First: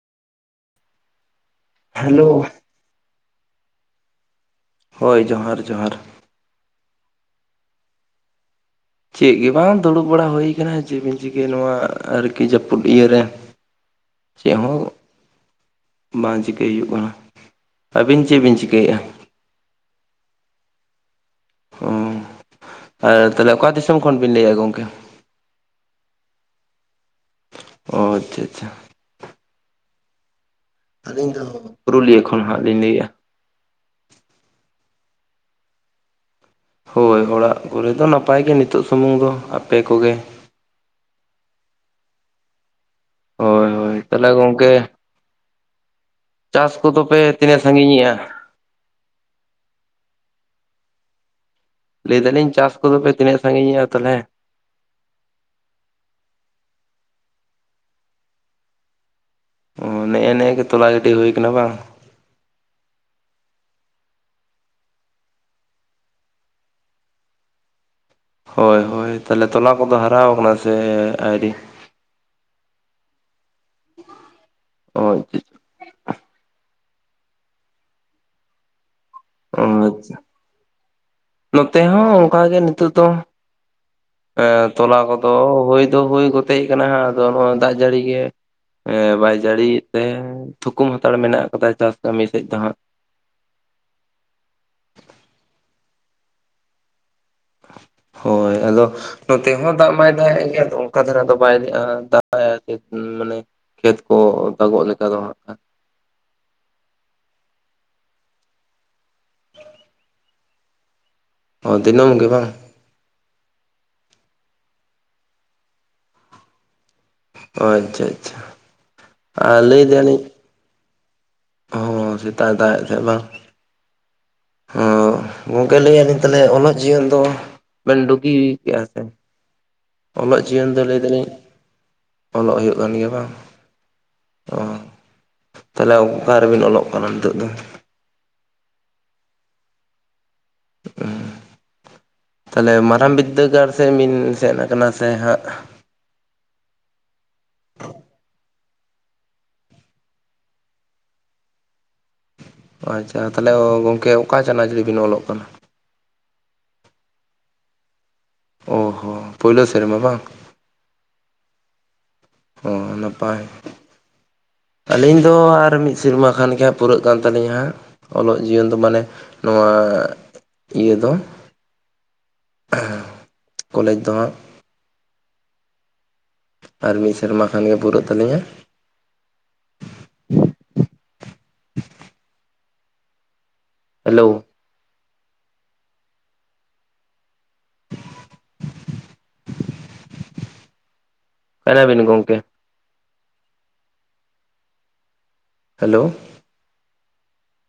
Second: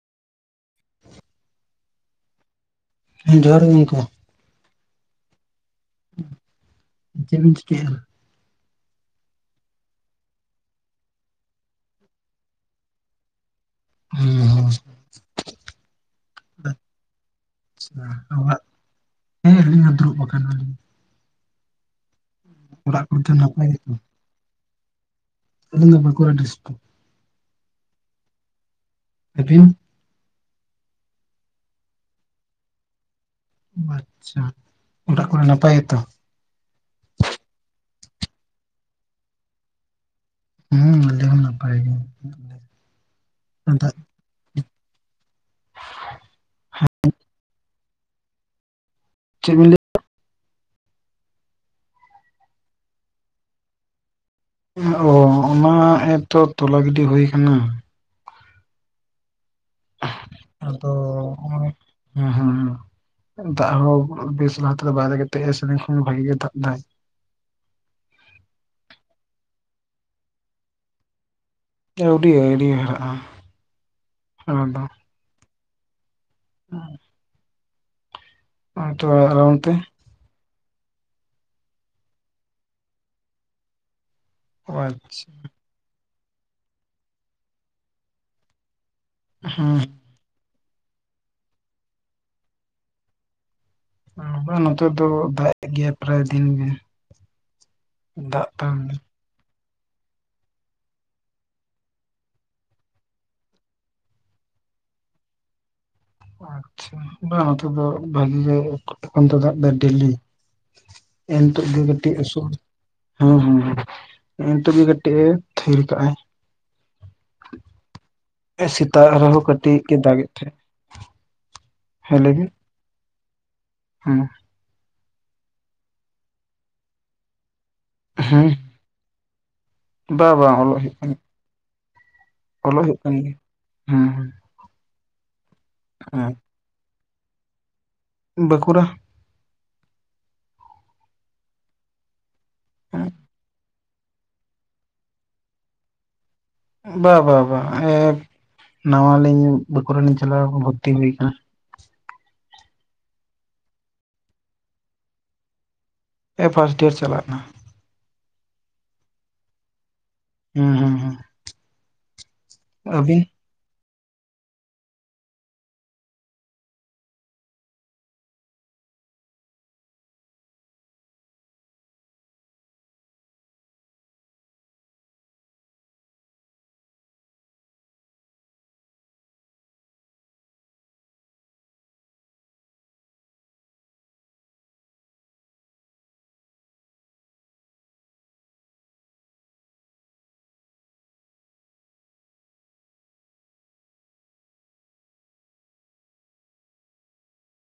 Hello. ᱡᱚᱦᱟᱨ ᱜᱮ ᱜᱚᱝᱠᱮ᱾ ᱦᱳᱭ ᱡᱚᱦᱟᱨ ᱡᱚᱦᱟᱨ᱾ ᱪᱮᱫ ᱵᱤᱱ ᱪᱤᱠᱟᱹᱭ ᱫᱟ? ᱪᱮᱫ ᱜᱮ ᱵᱟᱝ, ᱫᱩᱲᱩᱵ ᱵᱟᱲᱟ ᱦᱩᱭ ᱟᱠᱟᱱᱟ, ᱪᱮᱫ ᱵᱤᱱ ᱪᱤᱠᱟᱹᱭᱟ, ᱱᱚᱣᱟ ᱟᱨᱠᱤ ᱡᱟᱹᱯᱩᱫ ᱤᱭᱟᱹᱨᱮ᱾ ᱪᱮᱫ ᱦᱚᱸ [unintelligible] ᱵᱟᱝ ᱪᱤᱠᱟᱹᱭ ᱦᱩᱭᱩᱜ ᱠᱟᱱᱟ᱾ ᱟᱪᱪᱷᱟ ᱟᱹᱵᱤᱱ ᱪᱮᱫ ᱵᱤᱱ ᱚᱲᱟᱜ ᱪᱤᱠᱟᱹᱭᱮᱼᱟ? ᱦᱮᱸ ᱟᱹᱞᱤᱧ ᱫᱲᱩᱵ ᱟᱠᱟᱱᱟᱞᱤᱧ᱾ ᱚ ᱚᱲᱟᱜ ᱟᱨ ᱠᱚᱨᱮ ᱫᱚ ᱛᱟᱦᱞᱮ ᱱᱟᱯᱟᱭ ᱚᱠᱟ ᱜᱮᱛᱚ? ᱫᱤᱥᱚᱢ ᱠᱷᱚᱱ ᱵᱤᱱ ᱞᱟᱹᱭᱮᱼᱟ ᱜᱚᱝᱠᱮ? ᱟᱹᱞᱤᱧ ᱫᱚ ᱵᱟᱸᱠᱩᱲᱟ ᱰᱤᱥᱴ ᱚᱻ ᱟᱪᱪᱷᱟ ᱟᱪᱪᱷᱟ᱾ ᱟᱹᱵᱤᱱ? ᱟᱹᱞᱤᱧ ᱫᱚ ᱯᱩᱨᱩᱞᱤᱭᱟᱹ ᱠᱷᱚᱱ ᱱᱷᱟᱜ ᱞᱤᱧ ᱞᱟᱹᱭᱮᱫᱼᱟ᱾ ᱟᱪᱪᱷᱟ, ᱚᱲᱟᱜ ᱠᱚᱨᱮ ᱱᱟᱯᱟᱭ ᱜᱮᱛᱚ? ᱦᱳᱭ, ᱚᱲᱟᱜ ᱠᱚᱨᱮ ᱫᱚ ᱱᱟᱯᱟᱭ ᱜᱮ, ᱱᱤᱛᱳᱜ ᱥᱩᱢᱩᱝ ᱫᱚ ᱟᱯᱮ ᱠᱚᱜᱮ? ᱦᱩᱸ ᱱᱚᱰᱮ ᱦᱚᱸ ᱱᱟᱯᱟᱭ ᱜᱮ᱾ ᱛᱟᱦᱞᱮ ᱜᱚᱝᱠᱮ, ᱪᱟᱥ ᱠᱚᱫᱚ ᱯᱮ ᱛᱤᱱᱟᱹᱜ ᱥᱟᱹᱜᱤᱧᱮᱜᱼᱟ? ᱪᱮᱫ ᱵᱤᱱ ᱞᱟᱹ ᱞᱟᱹᱭ ᱫᱟᱞᱤᱧ, ᱪᱟᱥ ᱠᱚᱫᱚᱯᱮ ᱛᱤᱱᱟᱹᱜ ᱥᱟᱹᱜᱤᱧᱮᱜᱼᱟ, ᱛᱟᱦᱞᱮ? ᱚᱻ ᱚᱱᱟ ᱮᱛᱚ ᱛᱚᱞᱟ ᱜᱤᱰᱤ ᱦᱩᱭ ᱟᱠᱟᱱᱟ᱾ ᱚ ᱱᱮᱜ-ᱮ ᱱᱮᱜ-ᱮ ᱛᱚᱞᱟ ᱜᱤᱰᱤ ᱦᱩᱭ ᱟᱠᱟᱱᱟ ᱵᱟᱝ? ᱦᱩᱸ ᱦᱩᱸ ᱦᱩ, ᱫᱟᱜ ᱦᱚ ᱵᱮᱥ ᱞᱟᱦᱟ ᱛᱮᱫᱚ ᱵᱟᱭ ᱫᱟᱜᱮᱫ ᱛᱮᱜᱮ ᱥᱮ ᱫᱤᱱ ᱠᱷᱚᱱ ᱵᱷᱟᱹᱜᱤ ᱜᱮ ᱫᱟᱜ ᱫᱟᱭ? ᱦᱳᱭ ᱦᱳᱭ, ᱛᱟᱦᱞᱮ ᱛᱚᱞᱟ ᱠᱚᱫᱚ ᱦᱟᱨᱟᱣ ᱟᱠᱟᱱᱟ ᱥᱮ ᱟᱹᱣᱨᱤ? ᱟᱹᱣᱰᱤ ᱟᱹᱣᱲᱤ ᱦᱟᱨᱟᱜᱼᱟ, ᱚᱱᱟ ᱫᱚ᱾ [unintelligible] [inaudible] [unintelligible] ᱚ ᱟᱪᱪᱷᱟ᱾ ᱱᱚᱛᱮ ᱦᱚᱸ ᱚᱱᱠᱟ ᱜᱮ ᱱᱤᱛᱚᱜ ᱫᱚ᱾ ᱟᱹ ᱚ ᱛᱚᱞᱟ ᱠᱚᱫᱚ ᱟᱪᱪᱷᱟ ᱦᱩᱭ ᱫᱚ ᱦᱩᱭ ᱜᱚᱛᱮᱡ ᱟᱠᱟᱱᱟ, ᱟᱫᱚ ᱱᱚᱶᱟ ᱫᱟᱜ ᱡᱟᱹᱲᱤ ᱜᱮ᱾ ᱮ ᱵᱟᱭ ᱡᱟᱹᱲᱤ ᱦᱮᱸ ᱛᱮ, ᱛᱷᱩᱠᱩᱢ ᱦᱟᱛᱟᱲ ᱢᱮᱱᱟᱜ ᱠᱟᱫᱟ ᱪᱟᱥ ᱠᱟᱹᱢᱤ ᱥᱮᱫ ᱫᱚ ᱦᱟᱸᱜ᱾ ᱱᱚᱸᱠᱟ ᱱᱚᱛᱮ ᱫᱚ ᱫᱟᱜ ᱮᱫ ᱜᱮᱭᱟ ᱯᱨᱟᱭ ᱫᱤᱱ ᱜᱮ᱾ ᱫᱟᱜ ᱦᱳᱭ, ᱛᱟᱦᱮᱱ ᱟᱫᱚ ᱱᱚᱛᱮ ᱦᱚᱸ ᱫᱟᱜ ᱢᱟᱭ ᱫᱟᱜ-ᱮᱫ ᱜᱮᱭᱟ, ᱛᱚ ᱚᱱᱠᱟ ᱫᱷᱟᱨᱟ ᱫᱚ ᱵᱟᱭ [unintelligible] ᱢᱟᱱᱮ ᱠᱷᱮᱛ ᱠᱚ ᱚ ᱫᱟᱜᱚᱜ ᱞᱮᱠᱟ ᱫᱚ ᱦᱟᱸᱜ ᱟᱪᱪᱷᱟ᱾ ᱵᱟᱝ ᱱᱚᱛᱮ ᱫᱚ ᱵᱷᱟᱹᱜᱤ ᱜᱮ ᱮᱠᱷᱚᱱ ᱛᱚ ᱫᱟᱜ ᱮᱫᱟᱭ ᱰᱮᱞᱤ᱾ ᱮ ᱱᱤᱛᱚᱜ ᱚ ᱜᱮ ᱫᱤᱱᱟᱹᱢ ᱠᱟᱹᱴᱤᱡ ᱵᱟᱝ ᱟᱹᱥᱩᱲ ᱦᱚᱸ ᱦᱚᱸ ᱮ ᱱᱤᱛᱚᱜ ᱠᱟᱹᱴᱤᱡ ᱮ ᱛᱷᱤᱨ ᱠᱟᱜᱼ ᱟᱭ᱾ ᱟᱪᱪᱷᱟ ᱟᱪᱪᱷᱟ ᱮ ᱥᱮᱛᱟᱜ ᱨᱮᱦᱚᱸ ᱟᱨ ᱠᱟᱹᱴᱤᱡ ᱜᱮ ᱫᱟᱜ ᱮᱫ ᱛᱟᱦᱮᱸᱜ᱾ ᱚ ᱥᱮᱛᱟᱜ ᱫᱟᱜ ᱮᱫ ᱛᱟᱦᱮᱸᱫ, ᱵᱟᱝ? ᱦᱩᱸ᱾ ᱚᱻ ᱜᱚᱝᱠᱮ ᱞᱟᱹᱭᱮᱫ ᱞᱤᱧ ᱛᱟᱦᱞᱮ ᱚᱞᱚᱜ ᱡᱤᱭᱚᱱ ᱫᱚ? ᱵᱮᱱ ᱰᱩᱜᱤ ᱦᱮᱸ ᱠᱮᱜᱼᱟ ᱥᱮ, ᱵᱟᱝ ᱚᱞᱚᱜ ᱵᱟᱝ ᱡᱤᱭᱚᱱ ᱫᱚ ᱦᱩᱭᱩᱜ ᱞᱟᱹᱭ ᱠᱟᱱ ᱫᱟᱞᱤᱧ? ᱚᱞᱚᱜ ᱦᱩᱭᱩᱜ ᱠᱟᱱ ᱜᱮᱭᱟ ᱵᱟᱝ? ᱦᱮᱸ ᱦᱮᱸ ᱚᱦᱚ᱾ ᱛᱟᱦᱞᱮ ᱚᱠᱟ ᱨᱮ ᱵᱤᱱ ᱚᱞᱚᱜ ᱠᱟᱱᱟ ᱱᱤᱛᱚᱜ ᱫᱚ? ᱵᱟᱸᱠᱩᱲᱟ᱾ ᱛᱟᱦᱞᱮ ᱢᱟᱨᱟᱝ ᱵᱤᱫᱽᱫᱟᱹᱜᱟᱲ ᱥᱮᱫ ᱵᱤᱱ ᱥᱮᱱ ᱠᱟᱱᱟ ᱥᱮ ᱦᱟᱸᱜ? ᱵᱟ ᱵᱟ ᱵᱟ᱾ ᱦᱮ ᱱᱟᱶᱟ ᱞᱤᱧ, ᱵᱟᱸᱠᱩᱲᱟ ᱞᱤᱧ ᱪᱟᱞᱟᱣ [unintelligible] ᱵᱷᱚᱨᱛᱤ ᱦᱩᱭ ᱟᱠᱟᱱᱟ᱾ ᱟᱪᱪᱷᱟ, ᱛᱟᱦᱚᱞᱮ ᱜᱚᱝᱠᱮ ᱚᱠᱟ ᱪᱟᱱᱟᱪ ᱨᱮ ᱵᱤᱱ ᱚᱞᱚᱜ ᱠᱟᱱᱟ? ᱱᱮᱜ-ᱮ ᱯᱷᱟᱥᱴ ᱤᱭᱟᱨ ᱪᱟᱞᱟᱜ ᱠᱟᱱᱟ ᱾ ᱚ ᱦᱚᱸ, ᱯᱳᱭᱞᱳ ᱥᱮᱨᱢᱟ ᱵᱟᱝ? ᱦᱮᱸ, ᱦᱩᱸ ᱦᱩᱸ ᱾ ᱚ ᱱᱟᱯᱟᱭ ᱾ ᱟᱹᱞᱤᱧ ᱫᱚ ᱟᱨ ᱢᱤᱫ ᱥᱮᱨᱢᱟ ᱠᱷᱟᱱ ᱜᱮ ᱯᱩᱨᱟᱹᱜ ᱠᱟᱱ ᱛᱟᱹᱞᱤᱧᱟ ᱾ ᱚᱞᱚᱜ ᱡᱤᱭᱚᱱ ᱫᱚ ᱢᱟᱱᱮ ᱱᱚᱣᱟ ᱤᱭᱟᱹ ᱫᱚ ᱠᱚᱞᱮᱡᱽ ᱫᱚ ᱦᱟᱸᱜ ᱾ ᱟᱨ ᱢᱤᱫ ᱥᱮᱨᱢᱟ ᱠᱷᱟᱱ ᱜᱮ ᱯᱩᱨᱟᱹᱜ ᱛᱟᱹᱞᱤᱧᱟ ᱾ ᱦᱮᱞᱳ ᱾ ᱟᱠᱟᱭ ᱮᱱᱟ ᱵᱤᱱ ᱜᱚᱝᱠᱮ? ᱦᱮᱞᱳᱻ